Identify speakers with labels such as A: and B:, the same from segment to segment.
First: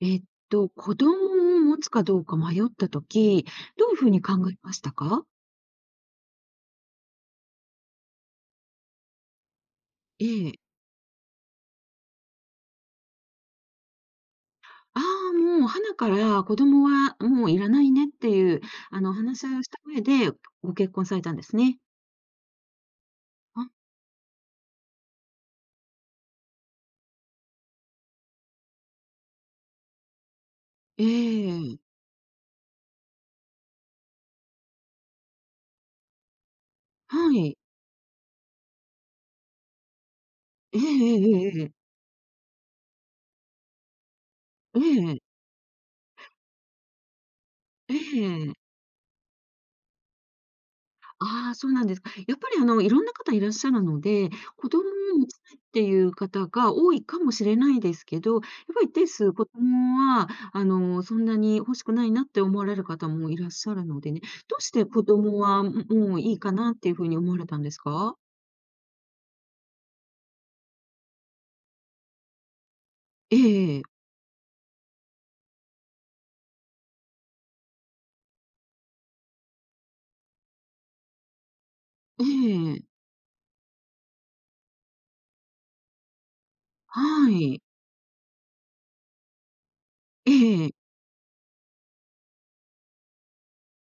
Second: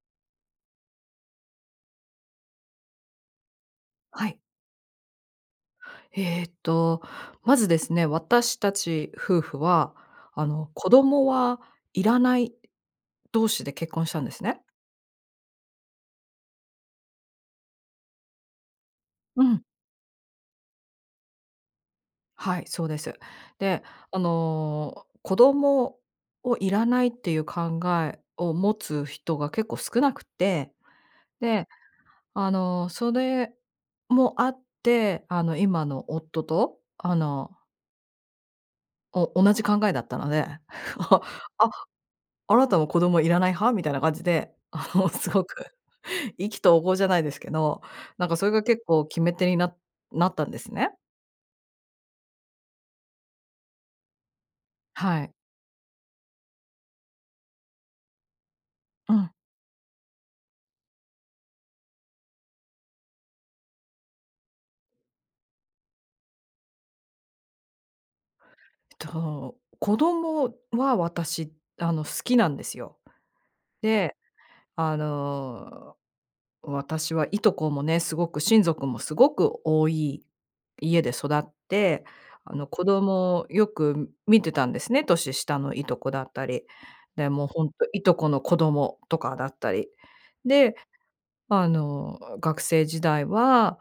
A: えっと、子供を持つかどうか迷った時、どうふうに
B: は
A: 考
B: い。
A: えましたか？
B: ええと、まずですね、私たち夫婦は、
A: え
B: あ
A: え。
B: の子供はいらない同士で、結婚したんですね。
A: ああ、もうハナから、子供はもういらないね、っていう、あの話
B: う
A: し合い
B: ん。
A: をした上で、ご結婚されたんですね。
B: はい、そうです。
A: あ。
B: で、あの子供をいらない、っていう考えを持つ人が、結構少なくて。
A: え
B: で、
A: え。
B: あのそれもあって、あの今の夫と、あ
A: は
B: の
A: い。
B: お同じ考えだったので、
A: ええ え
B: 「お、
A: ええええ
B: あっ、
A: え。
B: あなたも子供いらない派？」みたいな感じで、
A: え
B: あ
A: え
B: の
A: ええ。
B: すごく、意気投合じゃないですけど。
A: ええ
B: なんかそれ
A: ええ。
B: が結構、決め手になっなったんですね。
A: ああ、そうなんですか。やっぱりあの、いろんな方いらっしゃるので、子供を
B: は
A: 持
B: い。
A: ちたいっていう方が、多いかもしれないですけど。やっぱり一定
B: うん。
A: 数、子供はあの、そんなに欲しくないな、って思われる方もいらっしゃるのでね。どうして子供は、もういいかなっていうふうに、思われたんですか？
B: えっと、子供は私、あの好きなんですよ。
A: ええええ。
B: で、あの、私は従兄弟もね、すごく親族もすごく多い家で育って、
A: え
B: あの
A: え
B: 子
A: ええ。
B: 供をよく見てたんですね、年下の従兄弟だったり。で、
A: は
B: もう
A: い。
B: ほんと、従兄弟の子供とかだったり。
A: ええええ。
B: で、あの学生時代は、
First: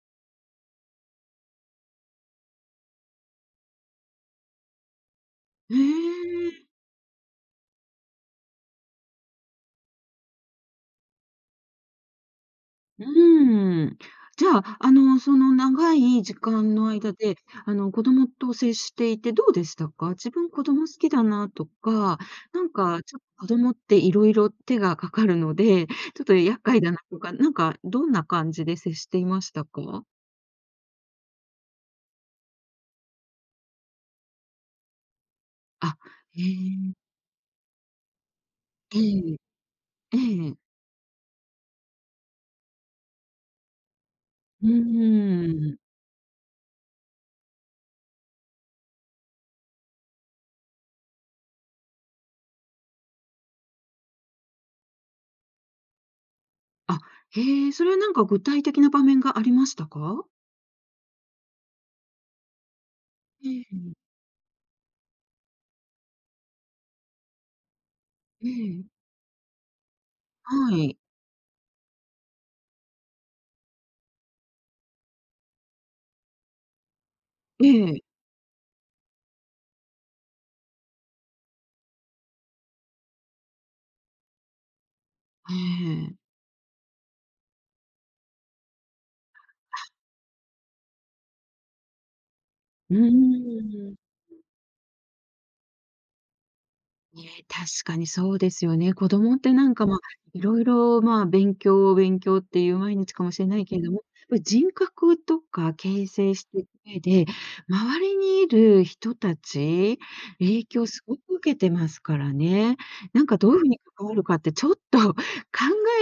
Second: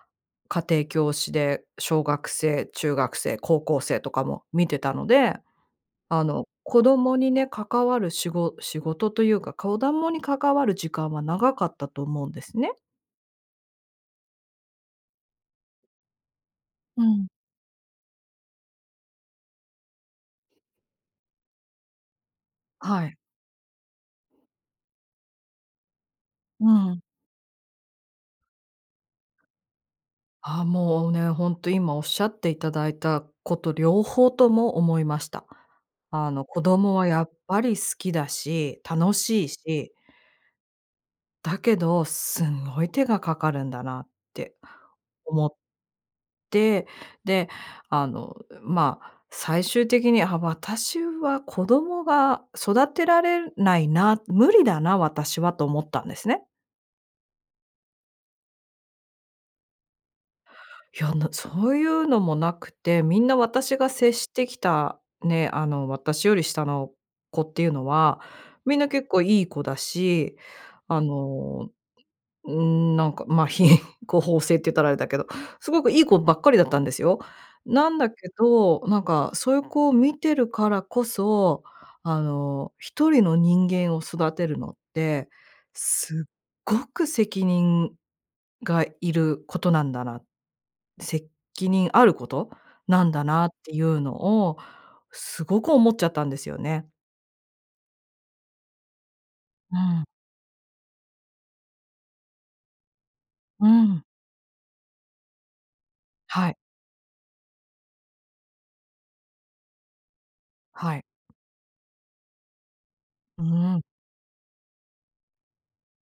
B: 家庭教師で、小学生、中学生、高校生とかも見てたので、
A: え
B: あの
A: え。
B: 子供にね関わるしご仕事というか、子供に関わる時間は長かったと思うんですね。
A: うーん。じゃあ、あの、その長い時間の
B: う
A: 間
B: ん。
A: で、あの子供と接していてどうでしたか？自分子供好きだなとか、なんか
B: は
A: ち
B: い。
A: ょっと子供っていろいろ手がかかるので、ちょっと厄
B: う
A: 介だな
B: ん。
A: とか、なんかどんな感じで接していましたか？
B: ああ、もうね、本当今おっしゃっていただいたこと両方とも思いました。
A: あ、
B: あ
A: へ
B: の子供
A: え。
B: はやっぱり好きだし、
A: う
B: 楽
A: ん。
B: しいし
A: ええ。
B: だけど、すんごい手がかかるんだなって、
A: う
B: 思っ
A: ーん。
B: て、で、あのま、最終的に、あ、私は子供が育てられないな、無理だな、私はと思ったんですね。
A: あ、へえ、それはなんか具体的な場面がありましたか？
B: いや、なそういうのも無くて、みんな
A: ええ、う
B: 私が
A: ん。
B: 接してきた、ね、あの、私より下の子っていうのは、
A: え
B: みん
A: え。
B: な結構良い子だし、
A: はい。
B: あの、うーん、なんか、まあ品行方正って言ったらあれだけど、凄く良い子ばっかりだったんですよ。
A: え
B: な
A: え。
B: んだけど、なんかそういう子を見てるからこそ、あの、1人の人間を育てるのって、
A: ええ。
B: 凄く責任が要ることなんだな、責任あること
A: う
B: なんだなってい
A: ーん。
B: うのを、凄く思っちゃったんですよね。
A: ね、確かにそうですよね。子供ってな
B: う
A: んか、ま、
B: ん。
A: 色々、ま、勉強勉強って言う毎日かもしれない
B: う
A: けれども、や
B: ん。
A: っぱり人格とか形成し
B: はい。
A: てく上で、周りに居る人達、影響
B: はい。
A: 凄く受けてますからね。何か
B: う
A: どう言う風に
B: ん。
A: 関わるかって、ちょっと考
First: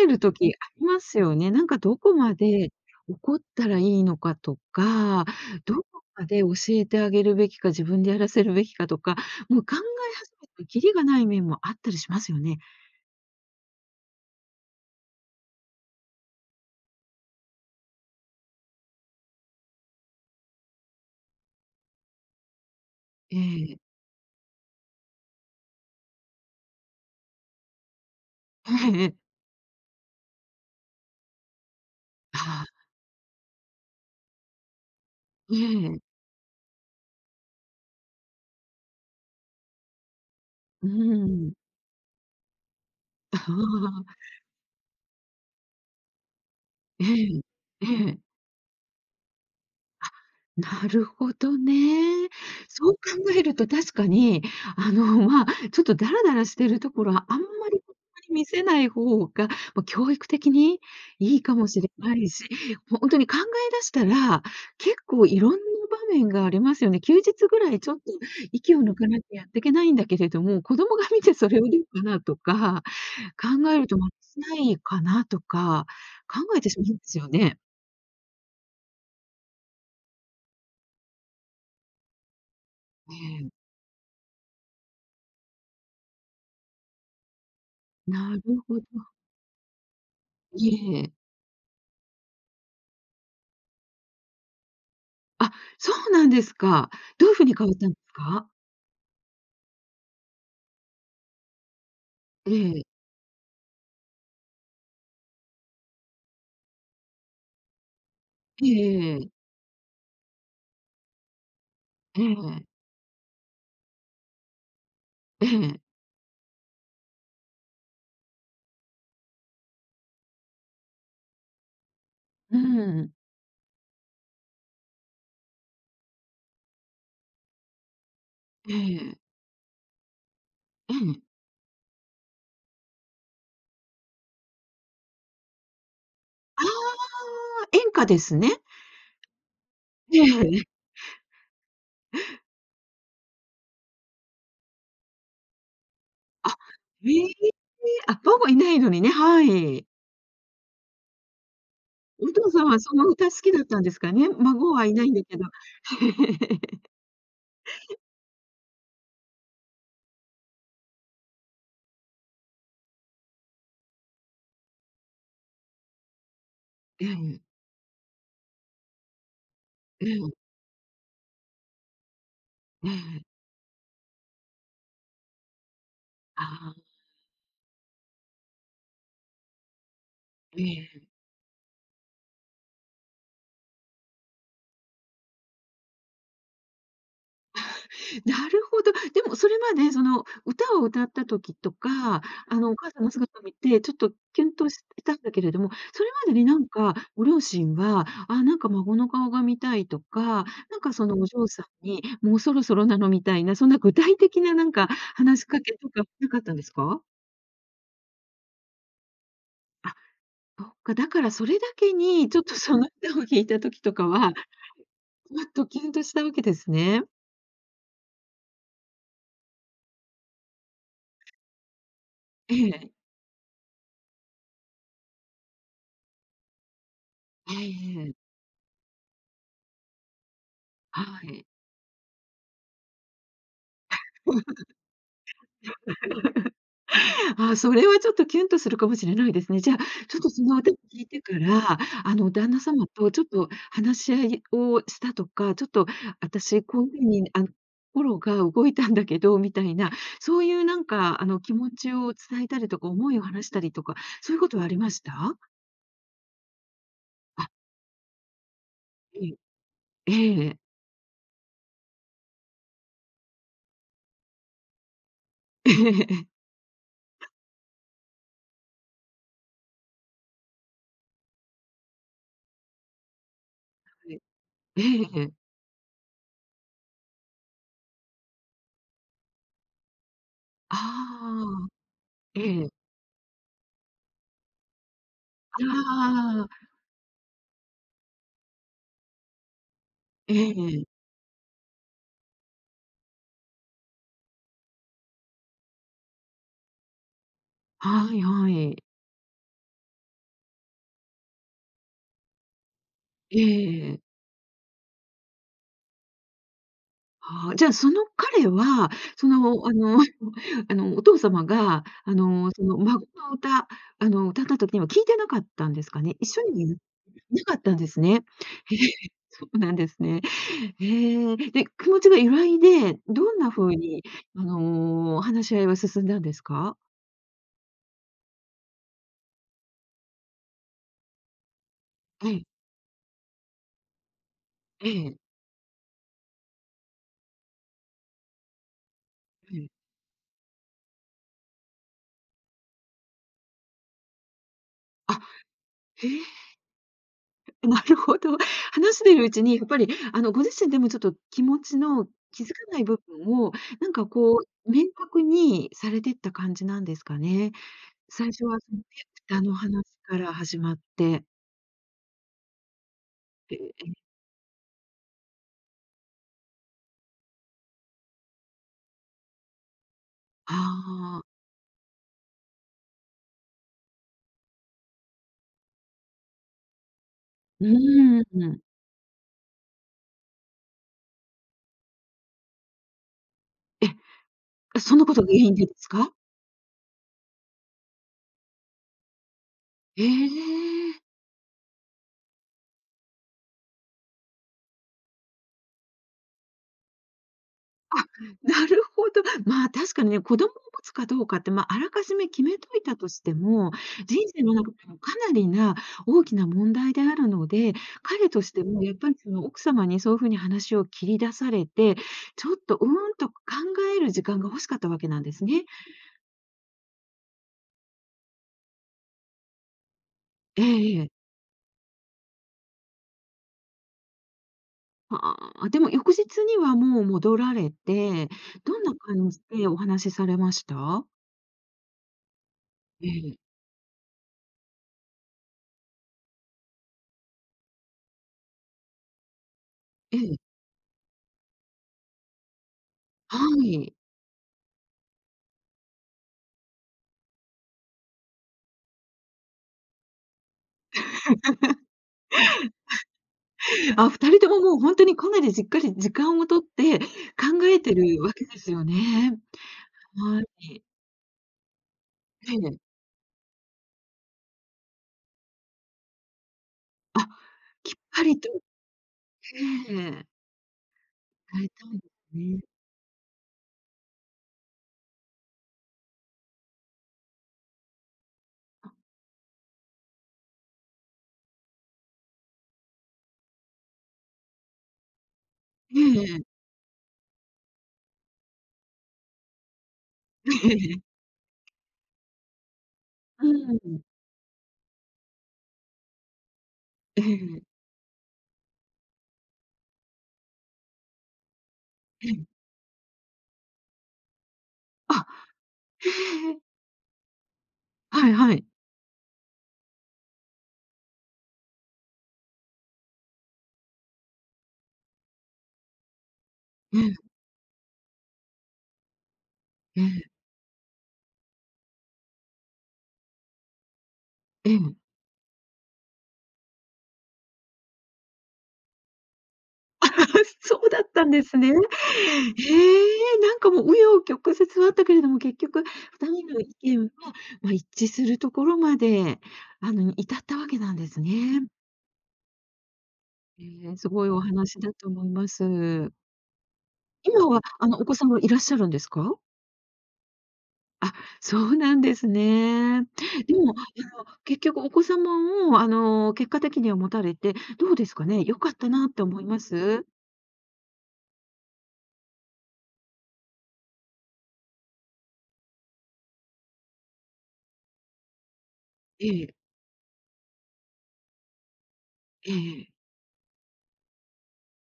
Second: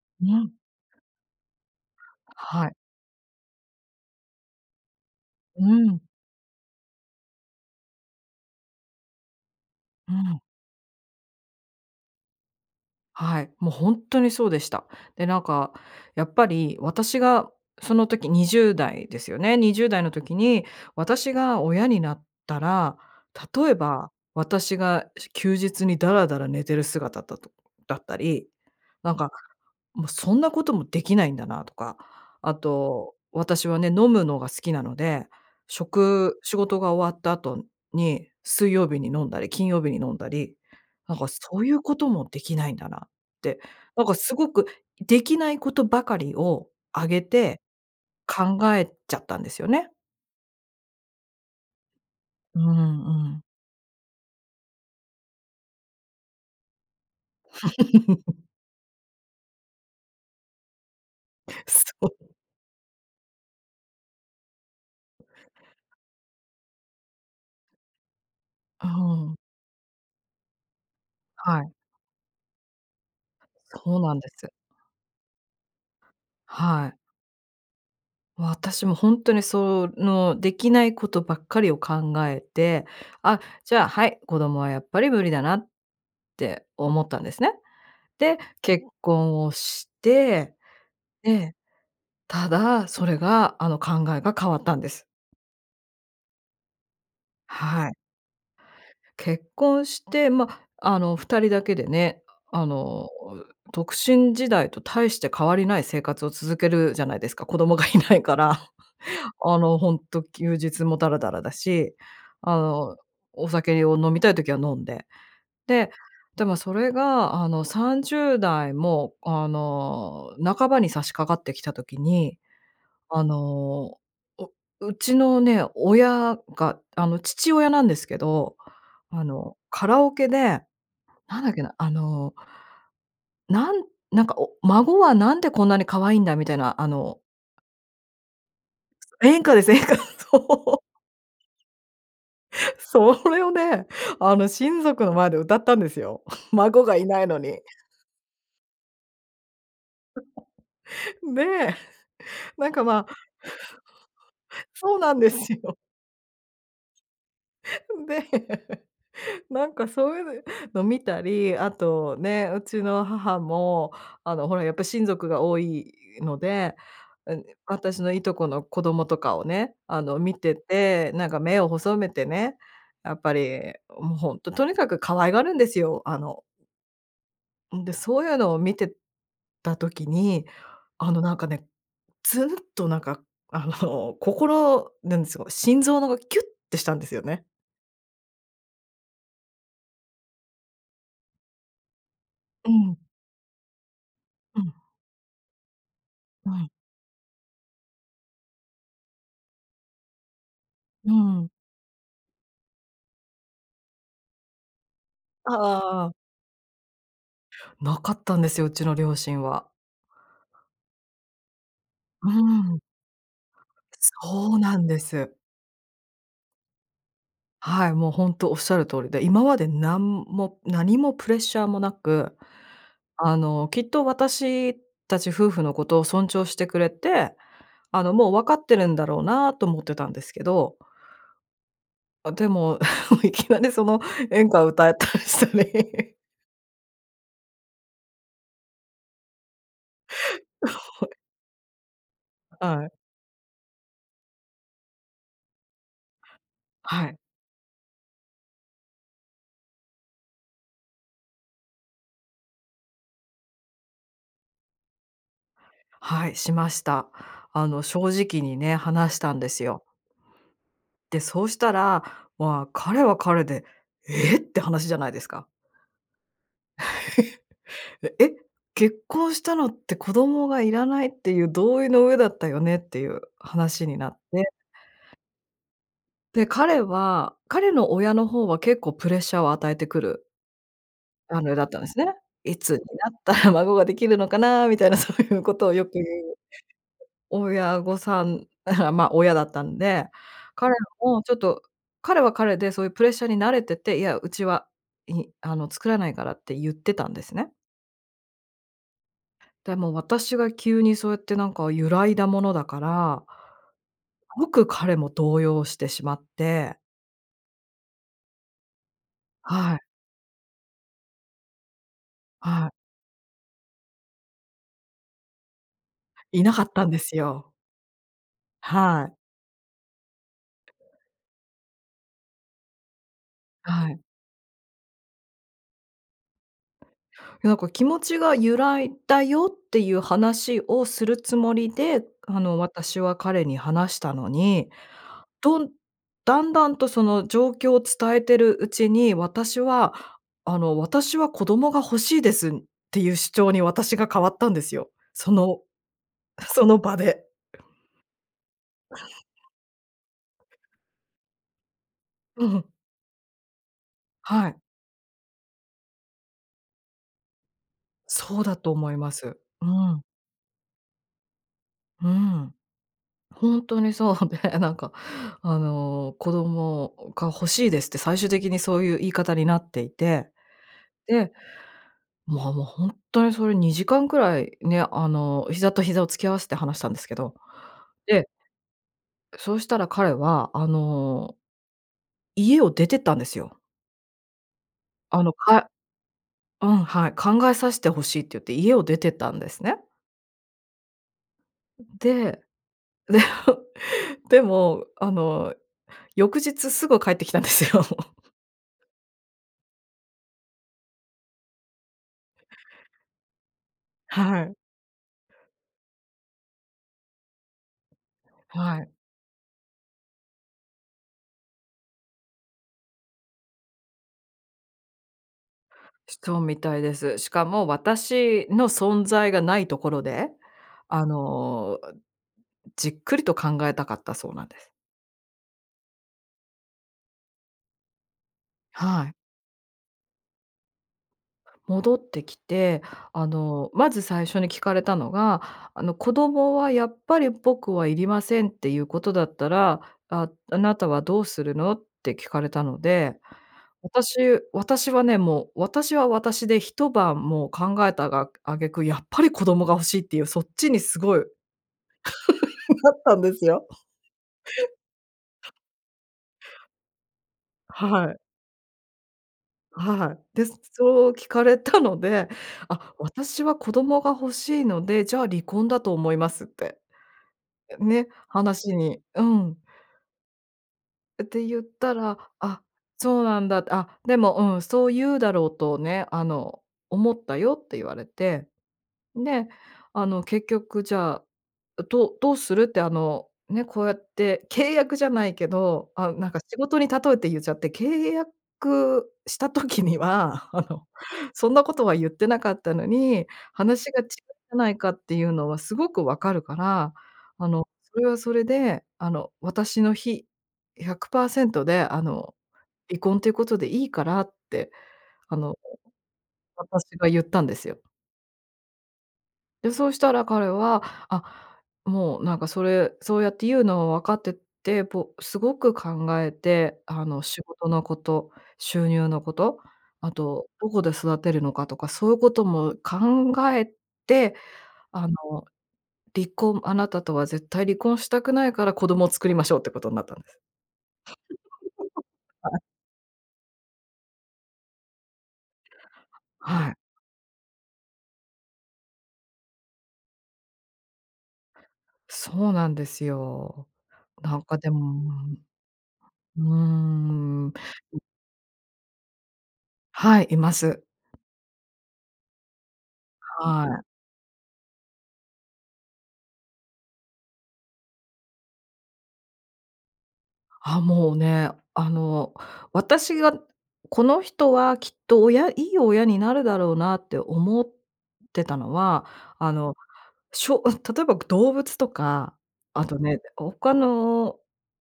A: える
B: う
A: 時
B: ん。
A: ありますよね。何かどこま
B: は
A: で、
B: い。
A: 怒ったら良いのかとか、
B: う
A: どこ
B: ん。
A: まで教えてあげるべきか、自分でやらせるべきかとか、もう考
B: う
A: え始
B: ん。
A: めてきりがない面もあったりしますよね。
B: はい、もうほんとにそうでした。で、なんか、やっぱり私が、その時20代ですよね、20代の時に、私が親になったら、
A: え
B: 例え
A: え。
B: ば、私が、し休日にだらだら寝てる姿だとだったり、
A: えええ
B: 何
A: え。
B: か、もうそんなことも出来ないんだなとか、
A: ああ。
B: 後、私はね、飲むのが好きなので、
A: う
B: しょ
A: ええ。
B: く仕事が終わった後に、水曜日に飲んだり、金曜日に飲んだり、
A: うー
B: 何か
A: ん。
B: そういうことも出来ないんだなっ
A: あ
B: て、何
A: あ。
B: か凄く出来ないことばかりを
A: え
B: 上げ
A: え、
B: て、
A: ええ。
B: 考えちゃったんですよね。
A: あ、なるほどね。
B: う
A: そう考
B: んうん。
A: えると確かに、あの、まあ、ちょっとだらだらしてる所は、あんまり に見 せない方が、まあ、教育的に良いかもし
B: そ
A: れない
B: う。
A: し、ほんとに考え出したら、結構色んな場面がありますよね、休日ぐらいちょっと息を
B: あ、
A: 抜かなき
B: うん。
A: ゃ、やっていけないんだけれども、子供が見てそれ
B: は
A: をど
B: い。
A: うかなとか、考えると
B: そう なんです。
A: ないかなとか、考えてしま
B: は
A: うん
B: い。
A: ですよね。
B: 私もほんとに、その、出来ないことばっかりを考えて、
A: え
B: あ、
A: え。
B: じゃあ、はい、子供はやっぱり無理だなって思ったんですね。
A: な
B: で、
A: るほど。
B: 結婚をして、
A: いえ。
B: で、ただ、それが、あの、考えが変わったんです。
A: あ、そうなんですか。どういう風に変わっ
B: は
A: たん
B: い。
A: ですか？
B: 結婚して、まあ、あの、2人だけでね、
A: え
B: あ
A: え。
B: の、独身時代と大して変わりない生活を続けるじゃないですか、子供がいないか
A: え
B: ら。
A: えええ。
B: あの、ほんと休日もだらだらだし、
A: え
B: あ
A: え。
B: の、お酒を飲みたい時は飲んで、
A: ええ。
B: ででもそれが、あの、30代も、あの、半ばに差し掛かってきた時に、
A: うーん。
B: あの、ううちのね、親が、あの、父親なんですけど、
A: ええ。
B: あの、カラオケで、
A: うん。
B: なんだっけな、あのなんなんか、お孫はなんでこんなに可愛いんだみたい
A: あ
B: な、あの
A: あ、演歌ですね。
B: 演歌です、演歌。
A: え
B: そ
A: え、え。
B: う。それをね、あの、親族の前で歌ったんですよ、
A: あ、
B: 孫がい
A: へ
B: な
A: え、
B: いのに。
A: あ、ほぼいないのにね、はい。
B: で、
A: お父さん
B: なん
A: は
B: か
A: そ
B: ま
A: の
B: あ。
A: 歌好きだったんですかね。孫はい
B: そう
A: ないん
B: なん
A: だ
B: で
A: けど。
B: すよ。で、なんかそういうのを見たり、あとね、うちの母も、あのほらやっぱり親族が多いので、
A: う
B: う
A: ん。
B: ん、私の従兄弟の子供とかをね、あ
A: う
B: の
A: ん。
B: 見てて、なんか目を細めてね、
A: え
B: やっ
A: え。
B: ぱり、もうほんと、とにかく可愛がるんですよ、あの。
A: ああ。
B: んで、そういうのを見てた時に、
A: ええ。
B: あの、なんかね、つんとなんか、あの心なんですか、心臓がキュッてしたんですよね。
A: なるほど、でもそれまで、その歌を歌った時とか、あ
B: う
A: のお母
B: ん。
A: さんの姿を見て、ちょっとキュン
B: う
A: と
B: ん。
A: したんだけれども、それまでに
B: う
A: 何
B: ん。
A: かご両親は、あなんか孫の顔が見たいとか、なんかそ
B: う
A: のお嬢
B: ん。
A: さんに、もうそろそろなのみたいな、そんな具体的ななんか話し
B: あ、
A: かけとか
B: ああ。
A: 無かったんですか？
B: なかったんですよ、うちの両親は。
A: あ、そっか、だからそれだけ
B: う
A: に、ちょっとそ
B: ん。
A: の歌を聞いた時とかは、
B: そうなんです。
A: ちょっとキュンとしたわけですね。
B: はい、もうほんとおっしゃる通りで、今までなんもなにもプレッシャーもなく、
A: ええ。
B: あの、きっと私達夫婦のことを尊重してくれて、
A: ええ
B: あ
A: え
B: の
A: え。
B: もう分かってるんだろうなと思ってたんですけど。
A: はい。
B: あ、でも、いきなりその演歌を歌ったりしたり。
A: ああ、それはちょっとキュンとするかもしれないですね。じゃあ、ちょっとその 聞
B: は
A: い
B: い。
A: てから、あの旦那
B: あ
A: 様
B: い。
A: とちょっと話し合いをしたとか、ちょっと、あたし、こういう
B: は
A: 風
B: い。
A: にあの心が動いたんだけど、みたいな、そういうなんかあの気持ちを伝えたりとか、思いを話したりとか、そういうことはありました？
B: はい、しました。
A: あ
B: あの正直にね、話し
A: え
B: た
A: え、
B: んですよ。
A: ええ。
B: で、そうしたら、わ、彼は彼で、「ええ！」って話じゃないですか。
A: ええ。
B: 「えっ！結婚したのって、子供がいらないっていう同意の上だったよね」っていう話にな
A: は
B: っ
A: い。
B: て。
A: ええ、え。
B: で、彼は彼の親の方は結構プレッシャーを与えてくるあの、だ
A: ああ。
B: ったんですね。「い
A: ええ。
B: つになったら孫が出来るのかな」みたいなそういうことをよく言う、
A: あ あ。
B: 親御さんあ、まあ、親だったんで、
A: え
B: 彼
A: え。
B: もちょっと、彼は彼でそういうプレッシャーに慣れてて、いや、うちは、いあの作らないからってゆってたんですね。
A: はいはい。
B: でも私が急にそうやってなんか揺らいだものだから
A: ええええ。
B: ごく彼も動揺してしまって。
A: ああ、じゃ、その彼は、その、あ
B: はい。
A: の、あの、お父様が、あの、そ
B: はい。
A: の、孫の歌、あの歌った時には聴いてなかったんですかね？一緒
B: いなかっ
A: に
B: たんです
A: な
B: よ。
A: かったんですね。へえ、
B: はい。
A: そうなんですね。へえ。で、気持ちが揺らいで、どんな風
B: はい。
A: に、あの、話し合いは進んだんですか？
B: なんか気持ちが揺らいだよっていう話をするつもりで、
A: あ
B: あ
A: い。
B: の私は彼に話したのに、
A: ええ。
B: どんだんだんとその状況を伝えてるうちに、私 は、あの「私は子供が欲しいです」っていう主張に私が変わったんですよ。
A: あ、
B: その
A: へえ。
B: その場で。
A: え、なるほど。話しているうちに、やっぱりあのご自身でも、ちょっと気持ちの気
B: う
A: づか
B: ん。
A: ない部分を、なんかこ
B: はい。
A: う明確にされてった感じなんですかね？最
B: そう
A: 初
B: だ
A: は
B: と思いま
A: そ
B: す。
A: の の
B: う
A: 話
B: ん。
A: から始まって。
B: うん。ほんとに そうで、なんか、あの、「子供が欲しいです」って、最終的にそうゆう言い方になっていて、
A: はあ。
B: で、まあ、も、ほんとにそれ、2時間くらい、ね、あの、膝と膝を突き合わして話したんですけど。
A: うーん、
B: で
A: うん。
B: そうしたら彼は、あの家を出てったんですよ。
A: え？そのこと、
B: あの、
A: 原因で
B: か
A: ですか？
B: うん、はい、「考えさしてほしい」ってゆって、家を出てったんですね。
A: ええ！
B: で、でも、あの翌日すぐ帰ってきたんですよ。
A: あ、なるほど。まあ、確かね、子供を持つかどうかって、ま、あらかじめ決めといたとしても、人
B: は
A: 生の
B: い。
A: 中でもかなりな大きな問題であるので、彼として
B: は
A: もや
B: い。
A: っぱり、その、奥様にそうふうに話を切り出されて、ちょっと、うーん、と考える時間が欲しかったわけなんですね。
B: しそうみたいです。しかも、私の存在がないところで、
A: えええ
B: あ
A: え。
B: の、じっくりと考えたかったそうなんで。
A: は、ああ、でも翌日にはもう戻られて、どんな
B: はい。
A: 感じでお話されました？
B: 戻ってきて、
A: え
B: あ
A: え。
B: の、まず最初に聞かれたのが、あの、「子供は、やっぱり僕は要りませんってゆうことだったら、
A: え
B: あ
A: え。
B: あなたはどうするの？」って聞かれたので、
A: はい。
B: 私私はね、もう、私は私で一晩もう考えたが、挙句、やっぱり子供が欲しいってゆう、そっちにすごい なったんですよ。
A: あ、2人とも、もうほんとにかなりじっくり時間を取って、考えて
B: はい。
A: るわけですよね。
B: はい。
A: は
B: で、
A: い。
B: そう聞かれたので、
A: へえ。
B: 「あ、私は子供が欲しいので、じゃあ離婚だと思います」って
A: あ、きっ
B: ね、
A: ぱりと。
B: 話にうん。
A: へえ。
B: え、て、ゆっ
A: はい、そ
B: た
A: うで
B: ら、
A: す
B: 「あ、
A: ね。
B: そうなんだ」って。「あ、でも、うん、そうゆううだろうとね、あの、思ったよ」って言われて。で、あの、結局、「じゃあ、どどうする？」って、あの、ね、こうやって、契約じゃないけど、
A: え
B: ああ、
A: え
B: なん
A: え
B: か
A: え。
B: 仕事に例えてゆっちゃって、「契約した時には、あの、そんな ことはゆってなかったのに、
A: うんう
B: 話が違
A: ん。
B: うじゃないかってゆうのはすごく分かるから、
A: え
B: あ
A: え。
B: の、それはそれで、あの、私の非、100％で、あ
A: へ
B: の、
A: ん。
B: 離婚ってことでいいから」って、
A: あ！
B: あの、
A: へえ、ええ。
B: 私がゆったんですよ。
A: はいはい。
B: で、そうしたら彼は、あ、もう、なんかそれ、そうやって言うのは分かってて、ぽすごく考えて、
A: え
B: あ
A: え。
B: の、仕事のこと、収入のこと、
A: え
B: あ
A: え。
B: と、どこで育てるのかとか、そういうことも考えて、
A: えん。
B: あの、離婚あなたとは絶対離婚したくないから、子供を作りましょうってことになったんです。
A: そうだったんですね。へ
B: はい。
A: え、なんかもう、紆余曲折あったけれども、結局、二人の意
B: はい。
A: 見は、ま、一致するところまで、あの至ったわけなんですね。
B: そうなんですよ。
A: え、すごい
B: な
A: お
B: んかで
A: 話だ
B: も、
A: と思います。
B: うーん。
A: 今
B: うん。
A: は、あの、お子さんもいらっしゃるんですか？
B: はい、います。
A: あ、そうなんですね。で
B: は
A: も、
B: い。
A: あの結局お子様をあの、結果的には持たれて、どうですかね、よかったなって思います？
B: ああ、もうね、あの私が、この人はきっと親いい親になるだろうなって思ってたのは、
A: え
B: あ
A: え。
B: のしょあ、例えば動物とか、
A: ええ
B: あ
A: ええ。
B: とね、こう、他の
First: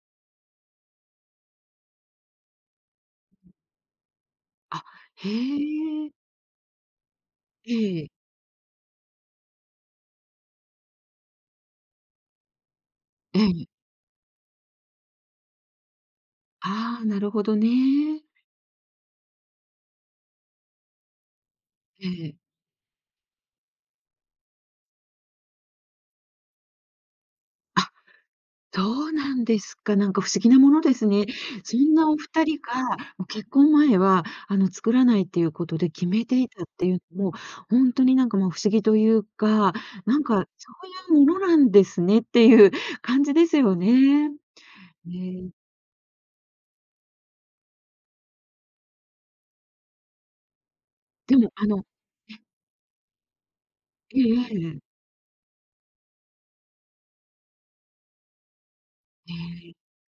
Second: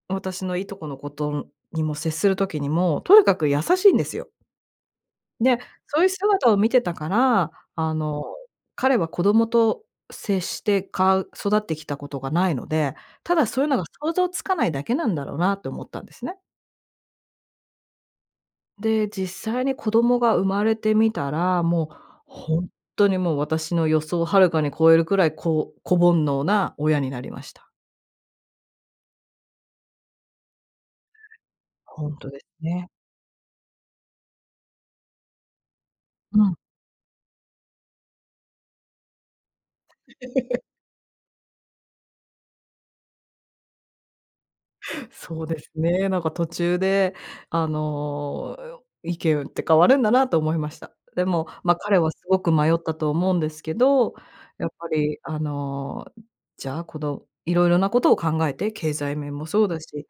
B: 私の従兄弟の子とにも接する時にも、とにかく優しいんですよ。
A: あ、へ
B: で、そういう
A: え。
B: 姿を見てたから、あ
A: ええ。
B: の彼は子供と接して、かう育ってきたことが無いので、た
A: え
B: だそう
A: え。
B: いうのが想像つかないだけなんだろうなと思ったんですね。
A: ああ、なるほどね。
B: で、実際に子供が生まれてみたら、もう、
A: ええ。
B: ほんとにもう私の予想遥かに超えるくらい、こう、子煩悩な親になりました。
A: あ、そうなんですか。なんか不思議なものですね。そん
B: ほ
A: な
B: ん
A: お
B: と
A: ふ
B: で
A: た
B: す
A: りが、
B: ね。
A: も、結婚前は、あの、作らないっていうことで決めて
B: う
A: い
B: ん。
A: たっていう、も、ほんとになんかもう不思議というか、なんか そういうものなんですねってゆう感じですよね。
B: そう
A: ね。
B: ですね、なんか途中で、あの、意見って変わるんだなと思いました。で
A: で
B: も、
A: も、あ
B: ま、
A: の
B: 彼はすごく迷ったと思うんですけど、
A: ええ、あい、
B: やっ
A: え。
B: ぱり、あの、じゃあ、この色々なことを考えて、経済
A: へ
B: 面もそう
A: え、い。
B: だし、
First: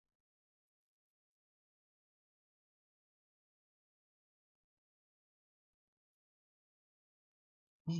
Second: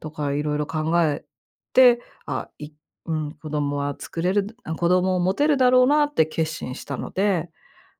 B: とか色々考えて、ああ、いうん、子供は作れる、あ、子供を持てるだろうなって決心したので
A: へ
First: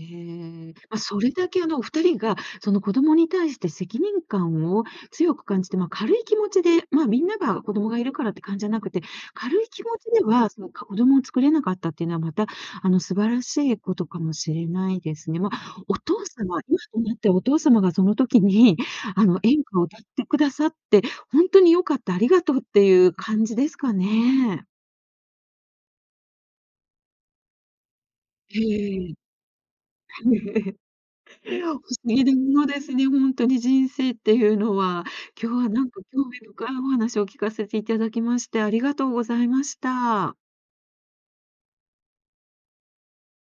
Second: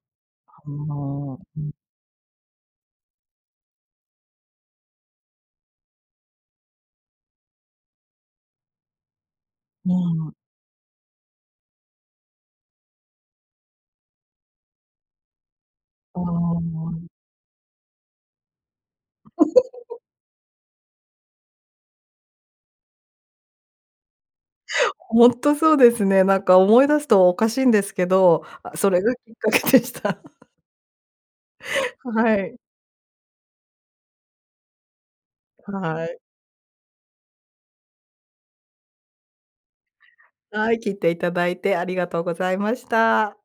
B: あ
A: え。ま、それ
B: の、
A: だ
B: う
A: け、あ
B: ん。
A: の、2人が、その、子供に対して責任感を強く感じて、ま、軽い気持ちで、ま、みんなが子供がいるからって感じゃなくて、軽い気持
B: う
A: ちで
B: ん。
A: は、その、か子供を作れなかったっていうのは、また、あの、素晴らしいことかもしれないですね。ま、お
B: あ
A: 父様、今と
B: あ。
A: なって、お父様がその時に、あの、演歌を歌っ てくださって、ほんとに良かった、ありがとうってゆう感じですかね。
B: ほんとそうですね。なんか思い出すとおかしいんですけど、
A: へ
B: あ、それが
A: え、
B: きっかけでした。
A: 不思議な
B: は
A: も
B: い。
A: のですね、ほんとに人生ってゆうのは。今日はなんか
B: はい。
A: 興味深いお話を聞かせていただきまして、ありがとうございました。
B: はい、聞いていただいてありがとうございました。